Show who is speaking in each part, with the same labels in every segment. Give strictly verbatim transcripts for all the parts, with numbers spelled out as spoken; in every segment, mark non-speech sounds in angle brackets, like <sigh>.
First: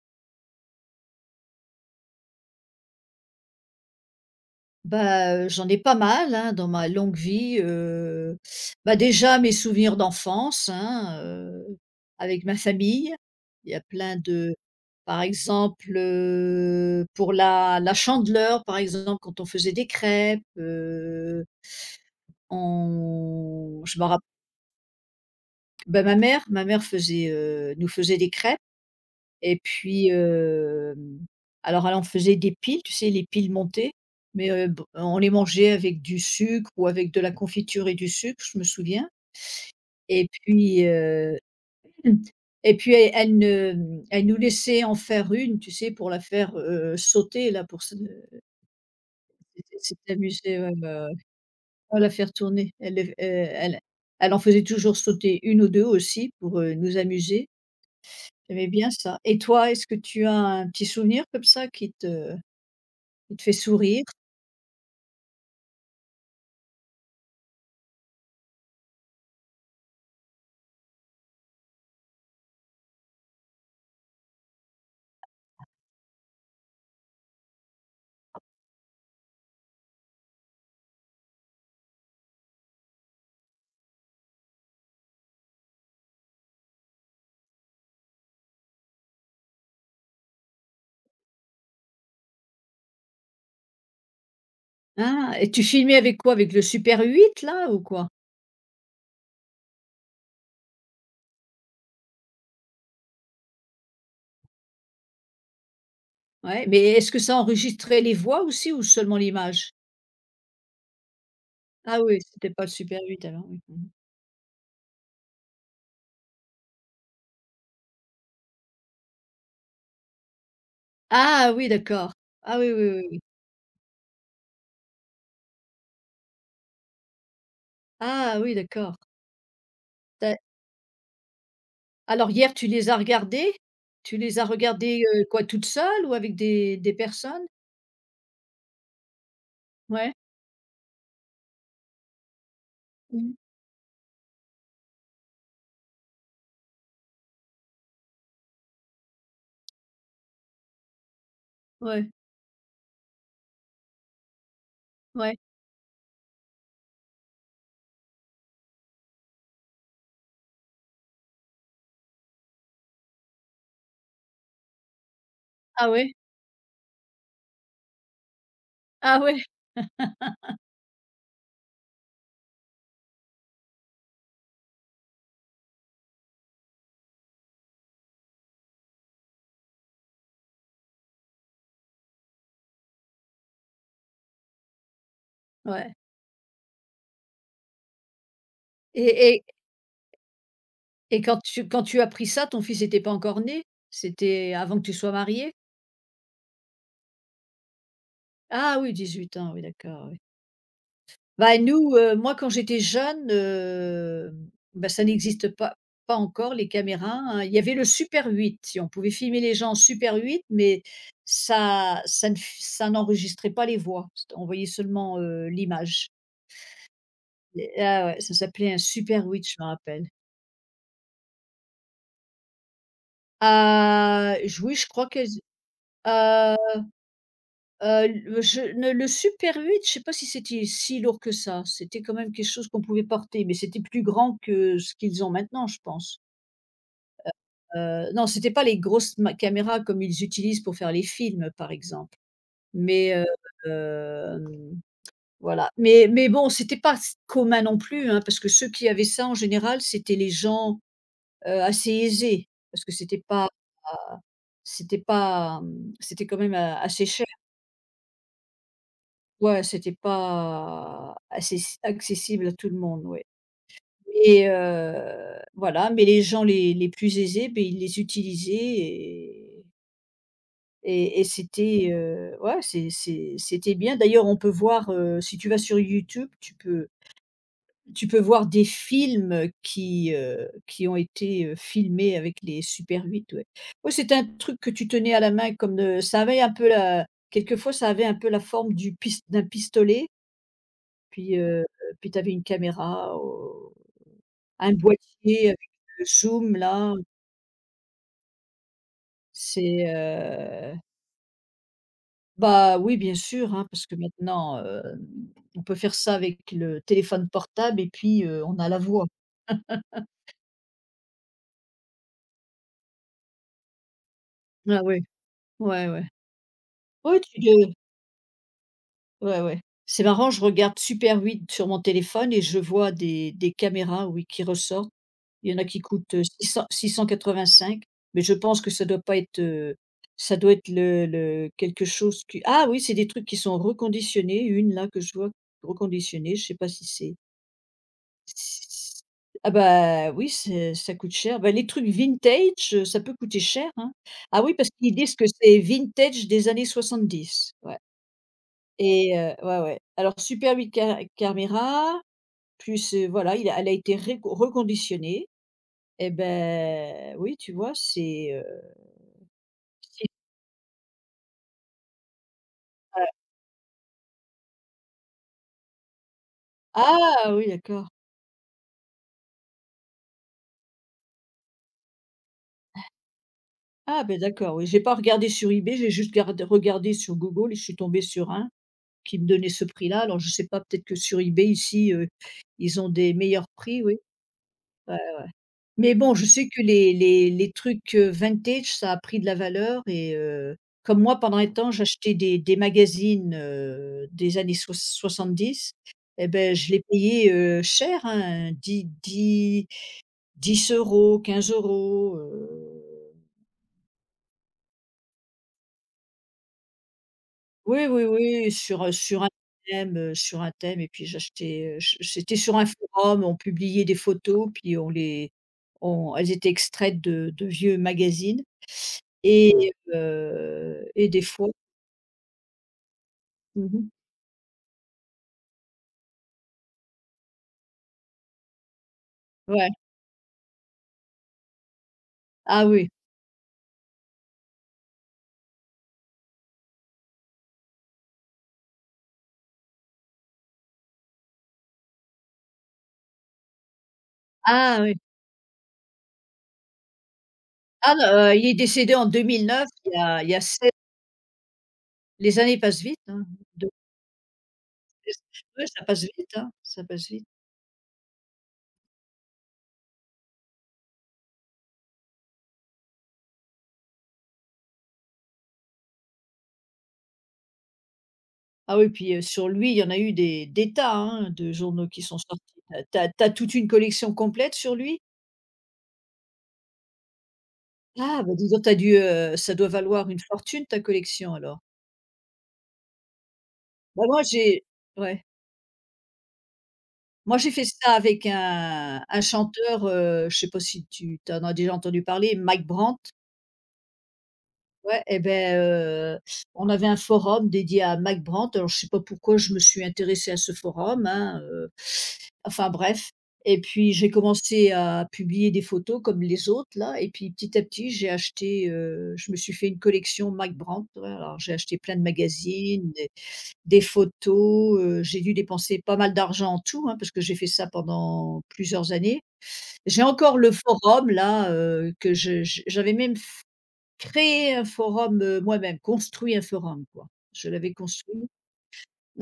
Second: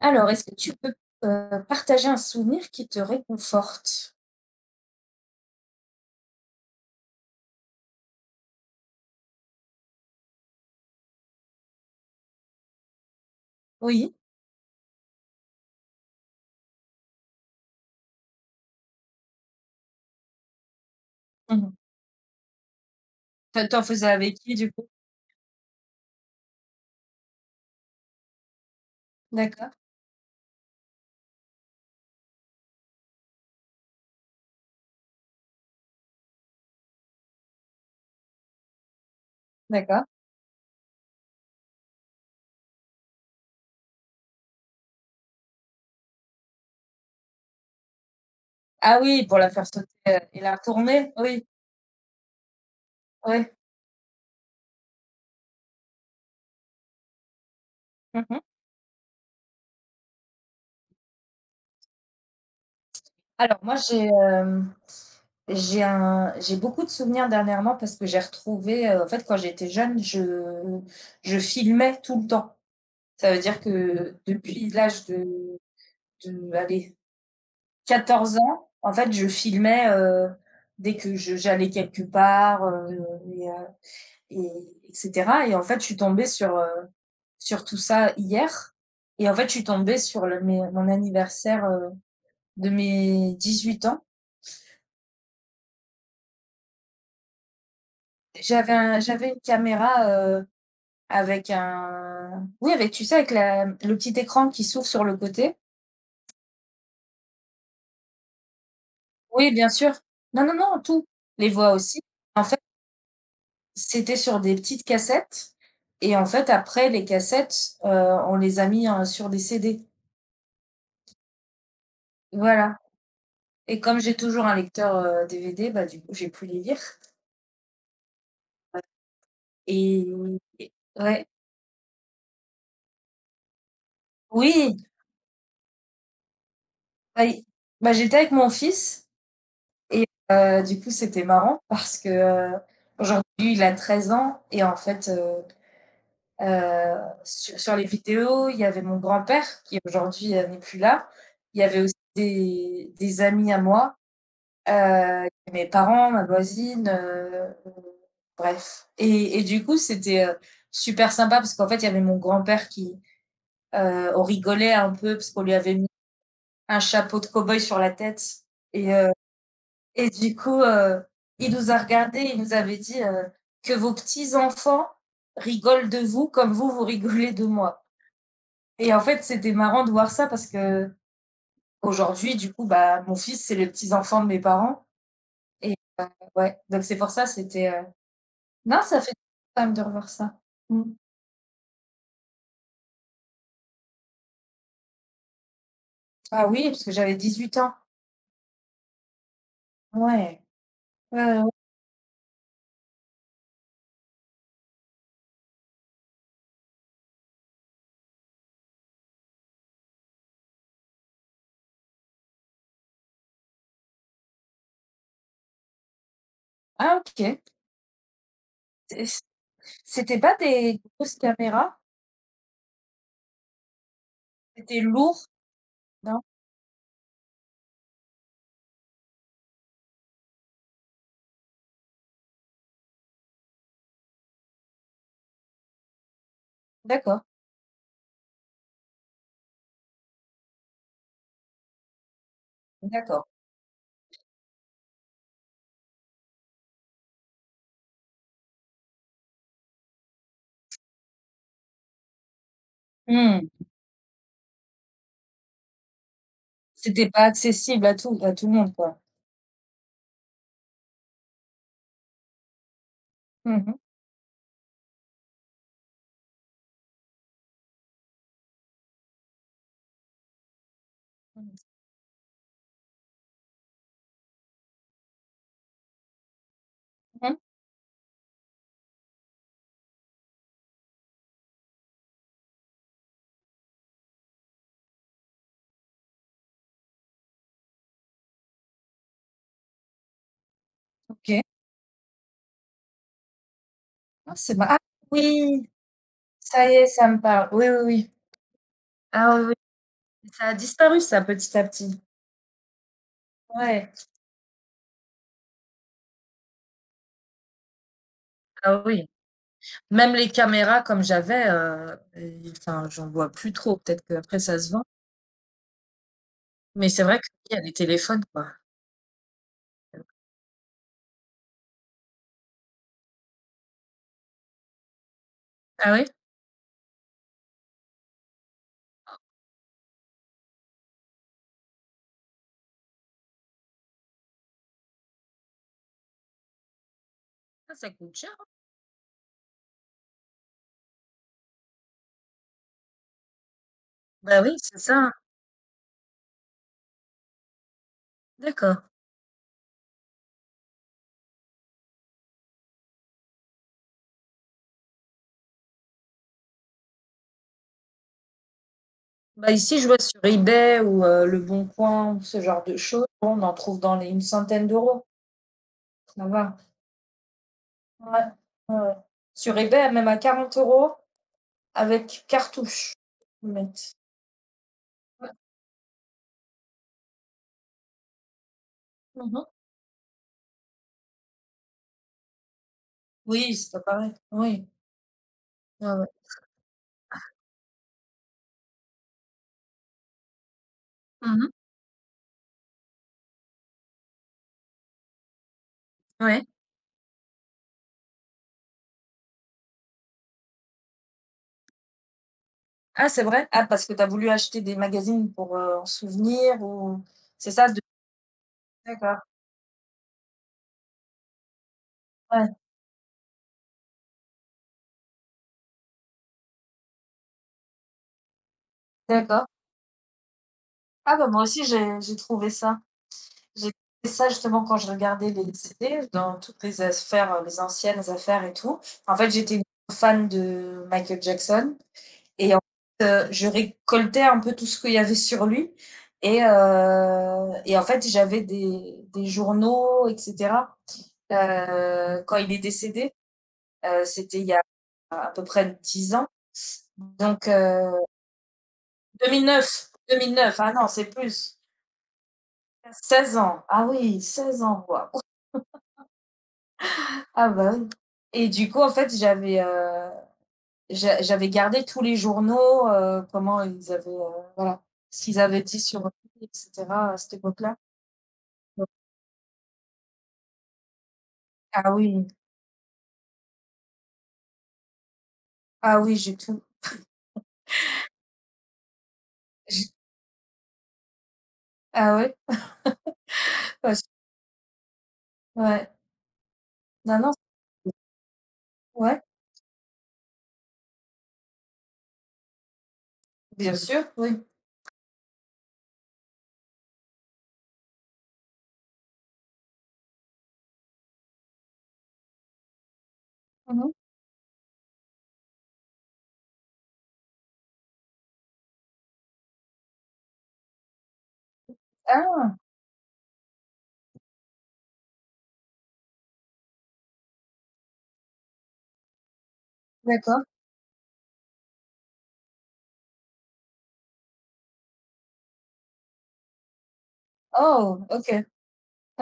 Speaker 1: Alors, est-ce que tu peux, heu, partager un souvenir qui te réconforte?
Speaker 2: Bah, heu, j'en ai pas mal, hein, dans ma longue vie, heu, bah, déjà mes souvenirs d'enfance, hein, heu, avec ma famille. Il y a
Speaker 1: Oui.
Speaker 2: plein de Par exemple, heu, pour la la Chandeleur, par exemple, quand on faisait des crêpes, heu,
Speaker 1: Mmh t'en
Speaker 2: on
Speaker 1: Tu
Speaker 2: je me
Speaker 1: faisais
Speaker 2: rapp
Speaker 1: avec qui du coup?
Speaker 2: bah, ma mère ma mère faisait, heu, nous faisait des crêpes. Et
Speaker 1: D'accord,
Speaker 2: puis, hem, alors elle en faisait des piles, tu sais les piles montées, mais, heu, b on les mangeait avec du sucre ou avec de la confiture et du sucre, je me souviens.
Speaker 1: d'accord.
Speaker 2: Et puis, heu, <clears throat> et puis elle elle ne mmh, elle nous laissait en faire une, tu sais, pour la faire, heu, sauter là pour se
Speaker 1: Ah oui, pour la faire
Speaker 2: c'était
Speaker 1: sauter,
Speaker 2: c'était
Speaker 1: heu et la
Speaker 2: amusé, ouais, ouais,
Speaker 1: retourner?
Speaker 2: ouais.
Speaker 1: Oui.
Speaker 2: Ouais, la faire tourner. Elle le f
Speaker 1: Oui.
Speaker 2: elle elle en faisait toujours sauter une ou deux aussi pour, heu, nous amuser.
Speaker 1: Mmh
Speaker 2: J'aimais bien ça. Et toi, est-ce que tu as un petit souvenir comme ça qui te il te fait
Speaker 1: Alors moi,
Speaker 2: sourire?
Speaker 1: j'ai, hem, j'ai un j'ai beaucoup de souvenirs dernièrement parce que j'ai retrouvé, heu, en fait, quand j'étais jeune, je je filmais tout le temps. Ça veut dire que depuis l'âge de de allez quatorze ans, en fait, je filmais euh, dès que je- j'allais quelque part, euh, et, euh, et- etc. Et en fait, je suis tombée sur, euh, sur tout ça hier. Et en fait, je suis tombée sur le- mes- mon anniversaire euh, de mes dix-huit ans.
Speaker 2: Ah! Et tu filmais avec quoi? Avec le super huit là ou quoi?
Speaker 1: J'avais un- j'avais une caméra euh, avec un... Oui, avec, tu sais, avec la- le petit écran qui s'ouvre sur le côté.
Speaker 2: Ouais, mais est-ce que ça enregistrait les voix aussi ou seulement
Speaker 1: Oui, bien
Speaker 2: l'image?
Speaker 1: sûr. Non, non, non, tout. Les voix
Speaker 2: Ah
Speaker 1: aussi.
Speaker 2: oui,
Speaker 1: En
Speaker 2: c'était
Speaker 1: fait,
Speaker 2: pas le super huit alors, oui. Mmh.
Speaker 1: c'était sur des petites cassettes et en fait après les cassettes, heu, on les a mis, heu, sur des C D.
Speaker 2: Ah oui, d'accord. Ah oui,
Speaker 1: Voilà
Speaker 2: oui, oui, oui.
Speaker 1: et comme j'ai toujours un lecteur, heu, D V D, bah, du coup, j'ai pu les lire
Speaker 2: Ah oui, d'accord.
Speaker 1: et
Speaker 2: Tu
Speaker 1: et ouais.
Speaker 2: Alors hier, Tu les as regardés Tu les as
Speaker 1: Oui,
Speaker 2: regardés heu, quoi, toute seule ou avec des des
Speaker 1: bah, i
Speaker 2: personnes?
Speaker 1: bah, j'étais avec mon fils et
Speaker 2: Ouais.
Speaker 1: heu, du coup, c'était marrant parce que, heu, aujourd'hui,
Speaker 2: Mmh.
Speaker 1: il a treize ans et en fait, heu heu, su sur les vidéos, il y avait mon grand-père qui aujourd'hui, heu, n'est plus là. Il y avait aussi
Speaker 2: Ouais,
Speaker 1: des des amis à moi. Heu,
Speaker 2: ouais.
Speaker 1: mes parents, ma voisine, heu, bref et et du coup, c'était, heu, super sympa parce qu'en fait, il y avait mon grand-père qui, heu on rigolait un peu parce qu'on lui avait
Speaker 2: Ah
Speaker 1: mis
Speaker 2: ouais?
Speaker 1: un chapeau de cow-boy sur la tête et heu
Speaker 2: Ah ouais?
Speaker 1: et du coup, heu, il nous a regardés, il nous avait dit, heu: «Que vos petits-enfants rigolent de vous comme vous, vous rigolez de moi» et en fait, c'était marrant de voir ça parce qu'aujourd'hui, du coup, bah, mon fils, c'est les petits-enfants de mes parents et
Speaker 2: Ouais.
Speaker 1: ouais, donc c'est pour ça, c'était, heu non, ça fait
Speaker 2: Et et
Speaker 1: quand même de revoir ça. Mmh.
Speaker 2: et quand tu quand tu as pris ça, ton fils n'était pas encore né? C'était avant que tu sois mariée?
Speaker 1: Ah oui, parce que j'avais dix huit ans.
Speaker 2: Ah oui, dix-huit ans, oui, d'accord, oui.
Speaker 1: Ouais. Ouais, ouais, ouais.
Speaker 2: Bah, nous, heu, moi, quand j'étais jeune, heu, bah, ça n'existe pas pas encore les caméras, hein. Il y avait le super huit, si on pouvait filmer les gens en super huit, mais ça ça ne f ça n'enregistrait pas les voix. On voyait seulement, heu, l'image.
Speaker 1: Ah OK.
Speaker 2: Et ah ouais, ça s'appelait un
Speaker 1: C'est c
Speaker 2: super huit, je me rappelle.
Speaker 1: C'était pas des grosses caméras?
Speaker 2: Ah, j oui,
Speaker 1: C'était
Speaker 2: je crois qu'elles,
Speaker 1: lourd? Non?
Speaker 2: euh, Heu, le je ne le Super huit, je sais pas si c'était si lourd que ça. C'était quand même quelque chose qu'on pouvait porter, mais c'était plus grand que ce qu'ils ont maintenant, je pense.
Speaker 1: D'accord,
Speaker 2: Heu, non, c'était pas les grosses ma caméras comme ils utilisent pour faire les films, par exemple. Mais, heu,
Speaker 1: d'accord.
Speaker 2: hem, voilà. Mais mais bon, c'était pas s commun non plus, hein, parce que ceux qui avaient ça, en général, c'était les gens, heu, assez aisés, parce que c'était
Speaker 1: Mmh.
Speaker 2: pas c'était pas, mmh, c'était quand même, heu, assez
Speaker 1: C'était pas
Speaker 2: cher.
Speaker 1: accessible à tout à tout le monde, quoi.
Speaker 2: Ouais, c'était pas assez, si, accessible à tout le monde, ouais.
Speaker 1: Mmh mh.
Speaker 2: Et heu, voilà, mais les gens les les plus aisés, ben ils les utilisaient et et et
Speaker 1: Mmh.
Speaker 2: c'était, heu, ouais, c'est c'est c'était bien. D'ailleurs, on peut voir, heu, si tu vas sur YouTube, tu peux
Speaker 1: Mmh.
Speaker 2: tu peux voir des films qui, heu, qui ont été, heu, filmés avec les super huit, ouais. Ouais, c'était un truc que tu tenais à la main comme, de. Ça avait un peu la quelquefois, ça avait un peu la forme du pis d'un pistolet. Puis,
Speaker 1: OK.
Speaker 2: heu, puis tu avais une caméra, au
Speaker 1: Ah c'est ma
Speaker 2: un
Speaker 1: Ah
Speaker 2: boîtier
Speaker 1: oui!
Speaker 2: avec le zoom
Speaker 1: Ça y est,
Speaker 2: là.
Speaker 1: ça me parle. Oui, oui, oui. Ah oui, oui.
Speaker 2: c'est,
Speaker 1: Ça a
Speaker 2: heu
Speaker 1: disparu ça, petit à petit.
Speaker 2: Bah, oui bien sûr, hein, parce
Speaker 1: Ouais.
Speaker 2: que maintenant, heu, on peut faire ça avec le téléphone portable et puis, heu, on a la
Speaker 1: Ah
Speaker 2: voix.
Speaker 1: oui. Même les caméras comme j'avais, heu, et enfin, j'en vois plus trop. Peut-être qu'après ça se
Speaker 2: Ah
Speaker 1: vend.
Speaker 2: oui, ouais, ouais.
Speaker 1: Mais c'est
Speaker 2: Ouais,
Speaker 1: vrai
Speaker 2: tu
Speaker 1: qu'il y a les téléphones, quoi.
Speaker 2: Ouais, ouais. C'est marrant, je regarde Super Huit sur mon téléphone et je vois des des caméras, oui, qui ressortent. Il y en a qui
Speaker 1: Ah ouais?
Speaker 2: coûtent, euh, six cents six cent quatre-vingt-cinq, mais je pense que ça doit pas être, heu, ça doit être le le quelque chose qui ah oui, c'est des trucs qui sont reconditionnés, une là que je vois reconditionnée, je sais pas si c'est
Speaker 1: Ah ça coûte cher, hein?
Speaker 2: s ah bah, oui, c'est ça coûte cher. Bah, les trucs vintage, heu, ça peut coûter cher, hein. Ah
Speaker 1: Bah oui,
Speaker 2: oui, parce
Speaker 1: c'est
Speaker 2: qu'ils
Speaker 1: ça, hein.
Speaker 2: disent que c'est vintage des années soixante-dix. Ouais.
Speaker 1: D'accord.
Speaker 2: Et heu, ouais, ouais. Alors super huit ca caméras, plus, heu, voilà, il a elle a été réco reconditionnée, et ben oui, tu vois, c'est, heu,
Speaker 1: Bah ici, je vois
Speaker 2: c'est
Speaker 1: sur eBay ou heu, Leboncoin ou ce genre de choses, bon, on en trouve dans les une centaine d'euros, ça va.
Speaker 2: ah oui, d'accord.
Speaker 1: Ouais, ouais, ouais. Sur eBay, même à quarante euros avec cartouche, ils mettent.
Speaker 2: Ah ben d'accord, oui, j'ai pas regardé
Speaker 1: Ouais.
Speaker 2: sur eBay, j'ai juste gard regardé sur Google et je suis tombée sur un qui me donnait
Speaker 1: Mmh.
Speaker 2: ce prix-là. Alors je sais pas, peut-être que sur eBay ici, heu, ils ont des meilleurs
Speaker 1: Oui, c'est pas
Speaker 2: prix, oui. Ouais.
Speaker 1: pareil. Oui. Ouais,
Speaker 2: Mais
Speaker 1: ouais.
Speaker 2: bon, je sais que les les les trucs, heu, vintage, ça a pris de la valeur, et heu, comme moi pendant un
Speaker 1: Mmh.
Speaker 2: temps j'achetais des des magazines, heu, des années soix dix, et
Speaker 1: Ouais.
Speaker 2: ben, je les payais, heu, cher, hein, 10- 10- dix euros €, quinze euros €,
Speaker 1: Ah
Speaker 2: heu,
Speaker 1: c'est vrai? Ah parce que tu as voulu acheter des magazines pour, heu, en souvenir ou c'est ça de
Speaker 2: oui, oui, oui, sur, heu,
Speaker 1: d'accord.
Speaker 2: sur un thème, heu, sur un thème, et puis j'achetais, heu, ch c'était
Speaker 1: Ouais,
Speaker 2: sur un forum, on publiait des photos, puis on les on elles étaient extraites de de vieux magazines.
Speaker 1: d'accord.
Speaker 2: Et heu et
Speaker 1: Ah
Speaker 2: des
Speaker 1: bah, moi
Speaker 2: fois.
Speaker 1: aussi j'ai j'ai trouvé ça.
Speaker 2: Mmh
Speaker 1: J'ai
Speaker 2: mh.
Speaker 1: trouvé ça justement quand je regardais les C D, dans toutes les affaires, heu, les anciennes affaires et tout. En fait, j'étais une
Speaker 2: Ouais.
Speaker 1: fan de Michael Jackson et en
Speaker 2: Ah oui,
Speaker 1: fait, heu, je récoltais un peu tout ce qu'il y avait sur lui et heu et en fait, j'avais des des journaux et cetera. Heu, quand il est décédé, heu, c'était il y a
Speaker 2: ah oui.
Speaker 1: à peu près dix ans, donc heu
Speaker 2: Ah non, heu, il est décédé en deux mille neuf,
Speaker 1: deux mille neuf,
Speaker 2: il y a il y a
Speaker 1: deux mille neuf,
Speaker 2: seize.
Speaker 1: ah non, c'est plus,
Speaker 2: Les années passent vite, hein.
Speaker 1: seize ans,
Speaker 2: Donc
Speaker 1: ah oui, seize ans, waouh!
Speaker 2: <unintelligible> ouais, ça passe vite, hein, ça passe vite.
Speaker 1: Ah bah, oui et du coup, en fait, j'avais, heu, j'a j'avais gardé tous les journaux, heu, comment ils avaient, heu, voilà, ce qu'ils avaient dit sur eux et cetera, à cette époque-là.
Speaker 2: Ah
Speaker 1: Ouais.
Speaker 2: oui, puis, heu, sur lui, il y en a eu des des tas, hein, de journaux
Speaker 1: Ah
Speaker 2: qui sont
Speaker 1: oui,
Speaker 2: sortis. Tu as tu as tu as toute une collection complète sur lui?
Speaker 1: ah oui, j'ai tout.
Speaker 2: Ah bah, dis donc, tu as dû, heu, ça doit valoir une fortune, ta collection alors.
Speaker 1: Ah ouais? Parce
Speaker 2: Bah, moi j'ai Ouais.
Speaker 1: Ouais. Non, non,
Speaker 2: Moi, j'ai fait ça avec un un
Speaker 1: ouais,
Speaker 2: chanteur, heu, je sais pas si tu en as déjà entendu parler, Mike Brandt.
Speaker 1: bien sûr, oui.
Speaker 2: Ouais et ben, heu, on avait un forum dédié à Mike Brandt. Alors je sais pas pourquoi je me suis intéressée à ce forum, hein, heu, enfin bref, et puis
Speaker 1: Mmh.
Speaker 2: j'ai commencé à publier des photos comme les autres là, et puis petit à petit j'ai acheté, heu, je me suis fait une collection Mike Brandt, ouais, alors j'ai acheté plein de
Speaker 1: Ah
Speaker 2: magazines, des photos, heu, j'ai dû dépenser pas mal d'argent en tout, hein, parce que j'ai fait ça pendant plusieurs années. J'ai encore
Speaker 1: d'accord.
Speaker 2: le forum là, heu, que je je j'avais même f créé un forum, heu, moi-même, construit un forum quoi. Je l'avais
Speaker 1: Oh,
Speaker 2: construit.
Speaker 1: OK.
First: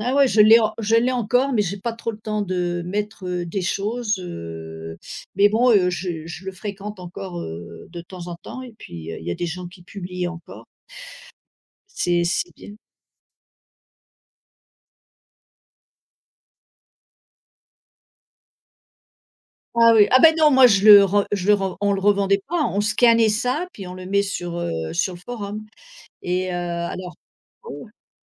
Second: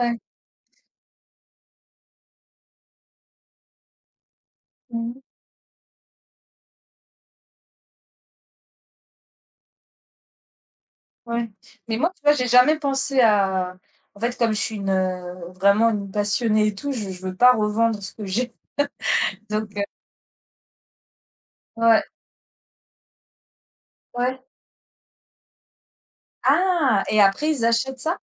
Speaker 2: Ah ouais, je l'ai en je l'ai encore, mais j'ai pas trop le temps de mettre, heu, des choses, heu,
Speaker 1: Mmh.
Speaker 2: mais bon, heu, je je le fréquente encore, heu, de temps en temps, et puis, heu, il y a des gens qui publient encore.
Speaker 1: Ouais, mais moi, tu
Speaker 2: C'est
Speaker 1: vois, j'ai
Speaker 2: c'est bien.
Speaker 1: jamais pensé à en fait, comme je suis une, heu, vraiment une passionnée et tout, je je veux pas revendre ce que j'ai <laughs> donc heu,
Speaker 2: Ah oui, ah ben non, moi je le re je le re on le
Speaker 1: ouais,
Speaker 2: revendait pas, on scannait ça, puis on le met
Speaker 1: ouais.
Speaker 2: sur, heu, sur le forum, et heu,
Speaker 1: Ah!
Speaker 2: alors
Speaker 1: Et après ils
Speaker 2: oh
Speaker 1: achètent ça?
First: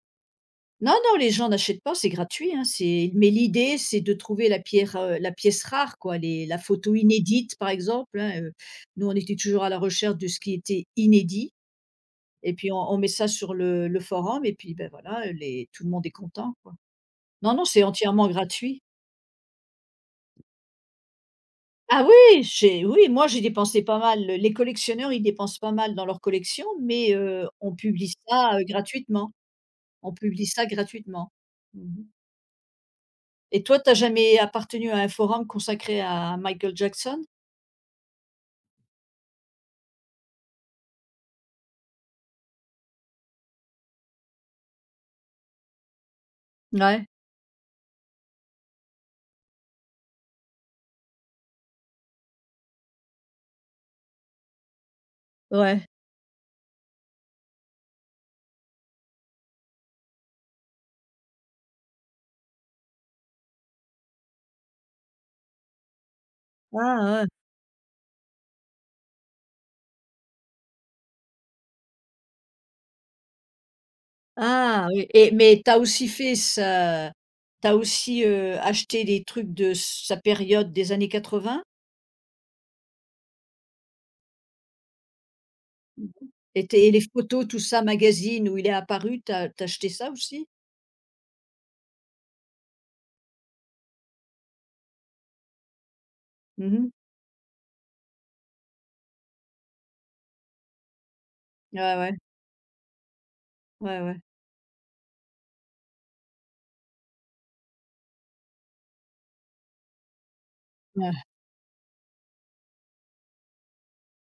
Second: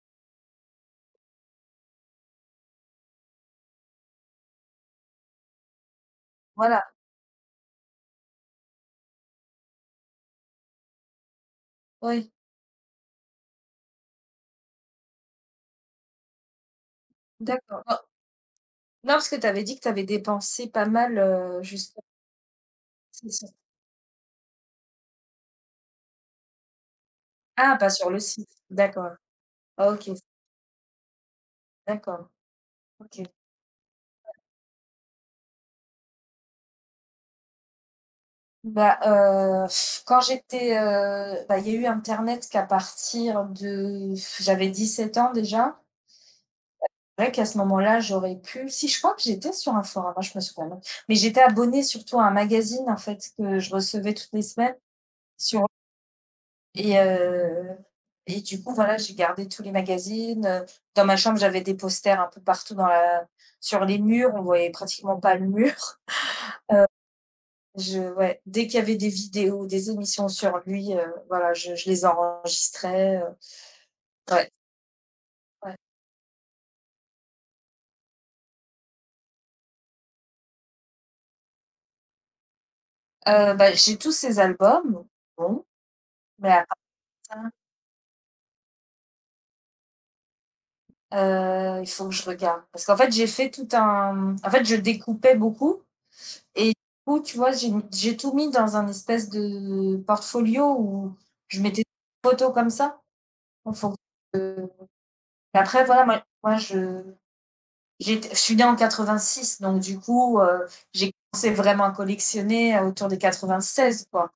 Speaker 2: non, non, les gens n'achètent pas, c'est gratuit, hein, c'est mais l'idée, c'est de trouver la pierre, heu, la pièce rare quoi, les la
Speaker 1: Voilà,
Speaker 2: photo inédite par exemple, hein, heu, nous on était toujours à la recherche de ce qui était inédit,
Speaker 1: oui,
Speaker 2: et puis on on met ça sur le le forum, et puis, ben, voilà, les tout le monde est content quoi. Non, non, c'est
Speaker 1: d'accord. Non,
Speaker 2: entièrement gratuit.
Speaker 1: non, parce que tu avais dit que tu avais dépensé pas mal, heu, justement
Speaker 2: Ah oui, j'ai oui, moi
Speaker 1: c'est
Speaker 2: j'ai
Speaker 1: sur
Speaker 2: dépensé pas mal. Le Les collectionneurs, ils dépensent pas mal dans leur collection, mais heu, on
Speaker 1: ah, pas sur
Speaker 2: publie
Speaker 1: le site,
Speaker 2: ça, heu,
Speaker 1: d'accord.
Speaker 2: gratuitement.
Speaker 1: OK,
Speaker 2: On publie ça gratuitement. Mmh.
Speaker 1: d'accord, OK.
Speaker 2: Et toi, t'as jamais appartenu à un forum consacré à Michael Jackson?
Speaker 1: Bah, heu, quand j'étais, heu, bah, il y a eu internet qu'à partir de j'avais 17 ans déjà.
Speaker 2: Ouais,
Speaker 1: C'est vrai qu'à ce moment-là, j'aurais pu si je crois que j'étais sur un forum, hein, je me souviens, même, mais j'étais abonnée surtout à un magazine en fait que je recevais toutes les semaines sur.
Speaker 2: ouais.
Speaker 1: Et heu et du coup, voilà, j'ai gardé tous les magazines, heu, dans ma chambre, j'avais des posters un peu partout dans la sur les murs, on voyait pratiquement pas le mur.
Speaker 2: Ah ouais.
Speaker 1: <laughs> Je Ouais, dès qu'il y avait des vidéos, des émissions sur lui, heu, voilà, je je les enregistrais, heu, ouais,
Speaker 2: Ah oui, et mais
Speaker 1: ouais.
Speaker 2: t'as aussi fait ça t'as aussi, heu, acheté des trucs de sa période des années quatre-vingt?
Speaker 1: Heu, bah, j'ai tous ses albums, bon,
Speaker 2: Mmh mh.
Speaker 1: mais à
Speaker 2: Et
Speaker 1: part
Speaker 2: tes et les photos, tout ça, magazines où il est apparu, t'as as acheté ça aussi?
Speaker 1: ça, heu, il faut que je regarde parce qu'en fait, j'ai fait tout un en fait, je découpais beaucoup. Et
Speaker 2: Mmh
Speaker 1: du
Speaker 2: mh.
Speaker 1: coup, tu vois, j'ai j'ai tout mis dans un espèce de portfolio où je mettais
Speaker 2: Ouais, ouais.
Speaker 1: des photos comme ça en fonction
Speaker 2: Ouais, ouais.
Speaker 1: de et après voilà, moi moi je j'étais je suis née en quatre-vingt-six donc du coup, heu, j'ai
Speaker 2: Ouais,
Speaker 1: commencé vraiment à collectionner autour des quatre-vingt-seize quoi.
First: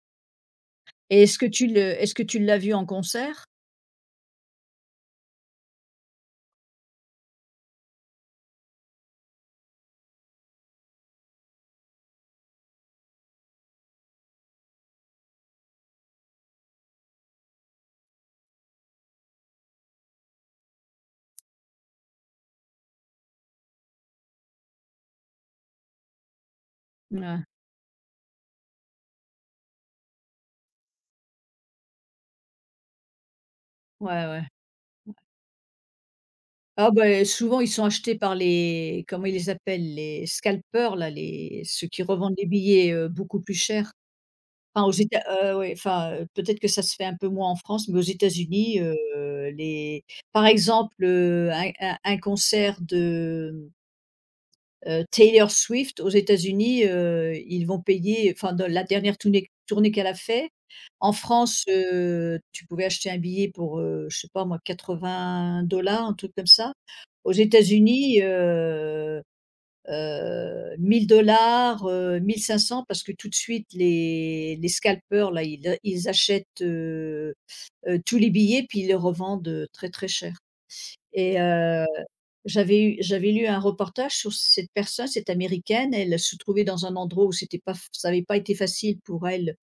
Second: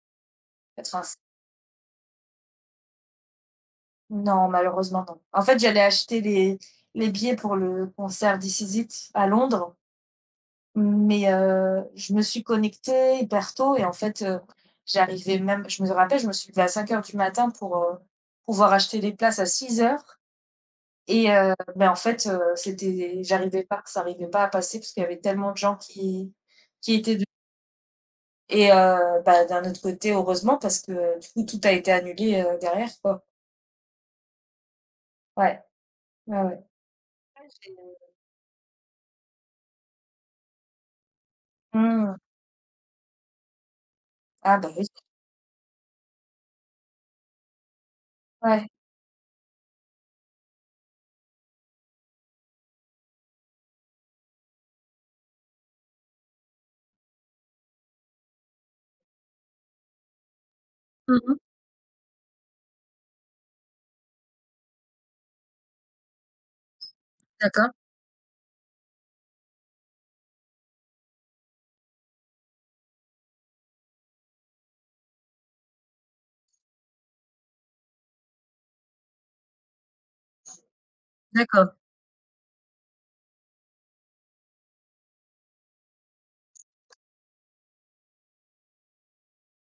Speaker 1: quatre-vingt-seize
Speaker 2: et est-ce que tu le est-ce que tu l'as vu en concert?
Speaker 1: non, malheureusement non. En fait, j'allais acheter les les billets pour le concert d'Ice Is It à Londres. Mais heu, je me suis connectée hyper tôt et en fait, heu, j'arrivais même je me rappelle, je me suis levée à cinq heures du matin pour, heu, pouvoir acheter les places à six heures et heu, ben, en fait, heu, c'était j'arrivais pas, ça arrivait pas à passer parce qu'il y avait tellement de gens qui qui étaient de
Speaker 2: Ouais,
Speaker 1: et heu, bah, d'un autre côté, heureusement parce que du coup, tout a été annulé, heu, derrière quoi.
Speaker 2: ouais, ouais.
Speaker 1: Ouais, ouais, ouais.
Speaker 2: Ah ben
Speaker 1: Ah
Speaker 2: souvent ils sont
Speaker 1: génial.
Speaker 2: achetés par les, comment ils les appellent, les scalpers là, les ceux qui
Speaker 1: Mmh.
Speaker 2: revendent les billets, heu, beaucoup plus chers.
Speaker 1: Ah bah,
Speaker 2: Enfin
Speaker 1: oui,
Speaker 2: aux Éta heu, ouais, enfin, heu, peut-être que ça se fait un peu moins en France, mais aux
Speaker 1: ouais.
Speaker 2: États-Unis, heu, les par exemple, heu, un un un concert de Heu, Taylor Swift aux États-Unis, heu, ils vont payer enfin dans la dernière tournée tournée qu'elle a fait. En
Speaker 1: Mmh,
Speaker 2: France, heu, tu pouvais acheter un billet pour, heu, je sais pas moi quatre-vingts, un truc comme ça. Aux
Speaker 1: d'accord,
Speaker 2: États-Unis, heu heu, mille, heu, mille cinq cents, parce que tout de suite les les scalpers là, ils ils achètent, heu heu, tous les billets puis ils les revendent, heu, très, très cher. Et
Speaker 1: d'accord.
Speaker 2: heu, j'avais eu j'avais lu un reportage sur cette personne, cette américaine, elle se trouvait dans un endroit où c'était pas ça n'avait pas été facile pour elle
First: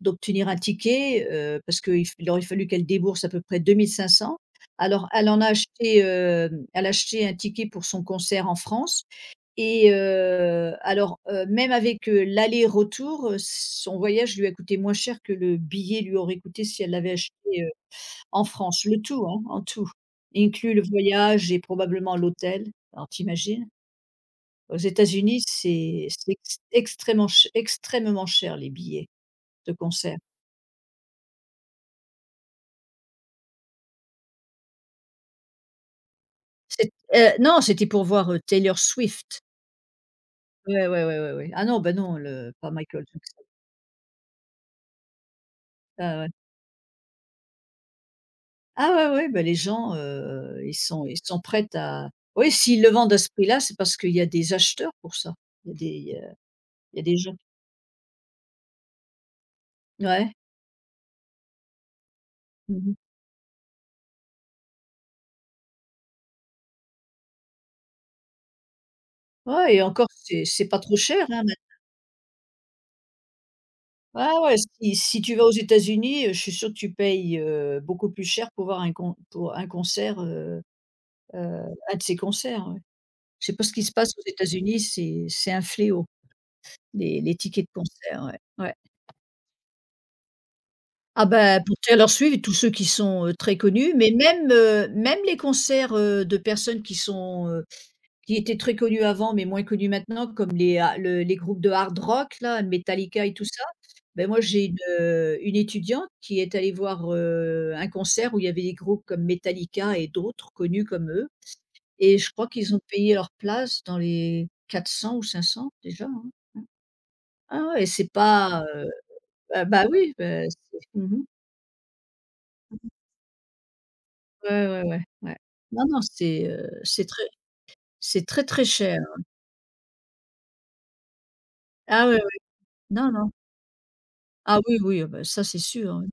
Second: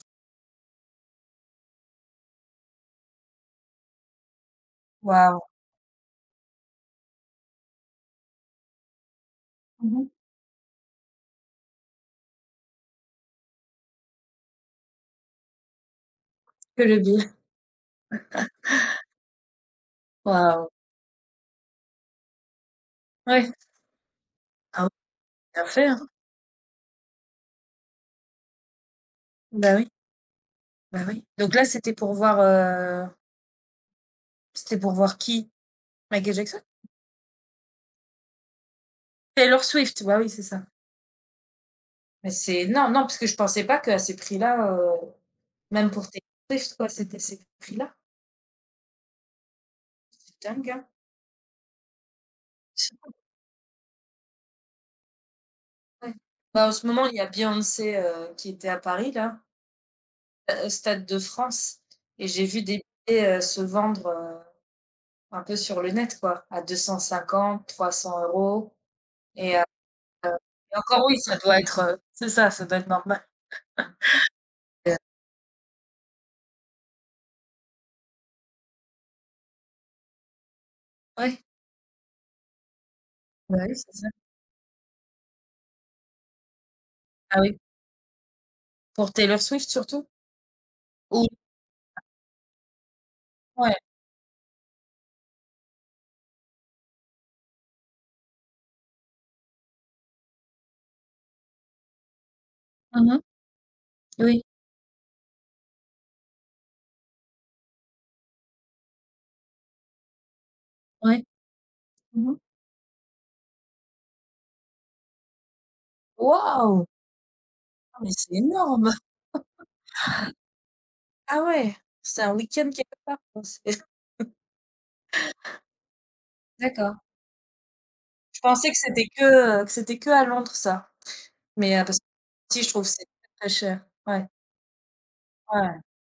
Speaker 2: d'obtenir un ticket, heu, parce qu'il f il aurait fallu qu'elle débourse à peu près deux mille cinq cents. Alors elle en
Speaker 1: Waouh.
Speaker 2: a acheté, hem, elle a acheté un ticket pour son concert en France, et
Speaker 1: Mmh.
Speaker 2: heu, alors, heu, même avec, heu, l'aller-retour, heu, son voyage lui a coûté moins cher que le billet lui aurait coûté si
Speaker 1: Que
Speaker 2: elle
Speaker 1: le
Speaker 2: l'avait
Speaker 1: billet.
Speaker 2: acheté, en France, le tout, hein, en tout,
Speaker 1: Waouh.
Speaker 2: inclus le voyage et probablement l'hôtel. Alors tu
Speaker 1: Ouais.
Speaker 2: Aux
Speaker 1: Ah oui,
Speaker 2: États-Unis,
Speaker 1: bien fait, hein.
Speaker 2: c'est c'est ex extrêmement ch extrêmement cher les billets de
Speaker 1: Bah oui,
Speaker 2: concert.
Speaker 1: bah oui. Donc là, c'était pour voir, heu, c'était pour voir qui? Michael Jackson?
Speaker 2: C'est heu, Non, c'était pour voir, heu, Taylor Swift.
Speaker 1: Taylor Swift, bah oui, c'est ça.
Speaker 2: Ouais, ouais, ouais, ouais, ouais. Ah non, bah non,
Speaker 1: Mais
Speaker 2: le
Speaker 1: c'est
Speaker 2: pas
Speaker 1: énorme, non,
Speaker 2: Michael
Speaker 1: parce que je
Speaker 2: Jackson.
Speaker 1: pensais pas qu'à ces prix-là, heu, même pour
Speaker 2: Ah
Speaker 1: Taylor
Speaker 2: ouais.
Speaker 1: Swift, quoi, c'était ces prix-là.
Speaker 2: Ah ouais, ouais, bah les gens,
Speaker 1: C'est
Speaker 2: heu,
Speaker 1: dingue,
Speaker 2: ils
Speaker 1: hein.
Speaker 2: sont ils sont prêts à oui, s'ils le vendent à
Speaker 1: <unintelligible>
Speaker 2: ce prix-là, c'est parce qu'il y a des acheteurs pour ça. Il y a
Speaker 1: Ouais.
Speaker 2: des, heu,
Speaker 1: Bah, en ce
Speaker 2: il y a
Speaker 1: moment, il
Speaker 2: des
Speaker 1: y a
Speaker 2: gens.
Speaker 1: Beyoncé, heu, qui était à Paris, là,
Speaker 2: Ouais.
Speaker 1: heu, au Stade de France et j'ai vu des
Speaker 2: Mmh.
Speaker 1: billets, heu, se vendre, heu, un peu sur le net, quoi, à deux cent cinquante-trois cents euros et heu,
Speaker 2: Ouais, et encore, c'est c'est pas
Speaker 1: et
Speaker 2: trop
Speaker 1: encore oui,
Speaker 2: cher,
Speaker 1: ça
Speaker 2: hein?
Speaker 1: doit être, heu, c'est ça, ça doit être normal.
Speaker 2: Ah ouais, si
Speaker 1: Heu,
Speaker 2: si tu vas aux États-Unis, heu, je suis sûre que tu payes, heu, beaucoup plus cher pour voir un con pour un concert, heu heu,
Speaker 1: Ouais,
Speaker 2: un de ces concerts, ouais. Je sais pas
Speaker 1: bah
Speaker 2: ce
Speaker 1: oui,
Speaker 2: qui se
Speaker 1: c'est ça.
Speaker 2: passe aux États-Unis, c'est c'est un fléau, les les
Speaker 1: Ah oui,
Speaker 2: tickets de concert, ouais, ouais.
Speaker 1: pour Taylor Swift surtout?
Speaker 2: Ah
Speaker 1: Ou
Speaker 2: bah, pour Taylor Swift, tous ceux qui sont, heu, très
Speaker 1: Ouais.
Speaker 2: connus, mais même, heu, même les concerts, heu, de personnes qui sont, qui étaient très connus avant, mais moins connus maintenant, comme les ha le les groupes de hard rock là,
Speaker 1: Mmh mh.
Speaker 2: Metallica et tout ça. Ben moi
Speaker 1: Oui,
Speaker 2: j'ai une, heu, une étudiante qui est allée voir, heu, un concert où il y avait des groupes comme Metallica et d'autres connus comme
Speaker 1: ouais.
Speaker 2: eux, et je
Speaker 1: Mmh mh.
Speaker 2: crois qu'ils ont payé leur place dans les quatre cents ou cinq cents déjà, hein. Mmh.
Speaker 1: Waouh!
Speaker 2: Ah ouais,
Speaker 1: Ah
Speaker 2: c'est
Speaker 1: mais c'est
Speaker 2: pas, heu
Speaker 1: énorme!
Speaker 2: ah bah oui, beh, c'est mmh
Speaker 1: Ah ouais, c'est un week-end quelque part quoi, c'est
Speaker 2: ouais, ouais, ouais, ouais. Non, non, c'est, heu,
Speaker 1: d'accord.
Speaker 2: c'est très c'est
Speaker 1: Je
Speaker 2: très, très
Speaker 1: pensais que
Speaker 2: cher.
Speaker 1: c'était que, heu, que c'était que à Londres ça, mais heu, parce que
Speaker 2: Ah ouais, ouais.
Speaker 1: si je trouve c'est
Speaker 2: Non, non.
Speaker 1: très, très cher. Ouais,
Speaker 2: Ah oui, oui, ah bah ça c'est
Speaker 1: ouais.
Speaker 2: sûr, oui.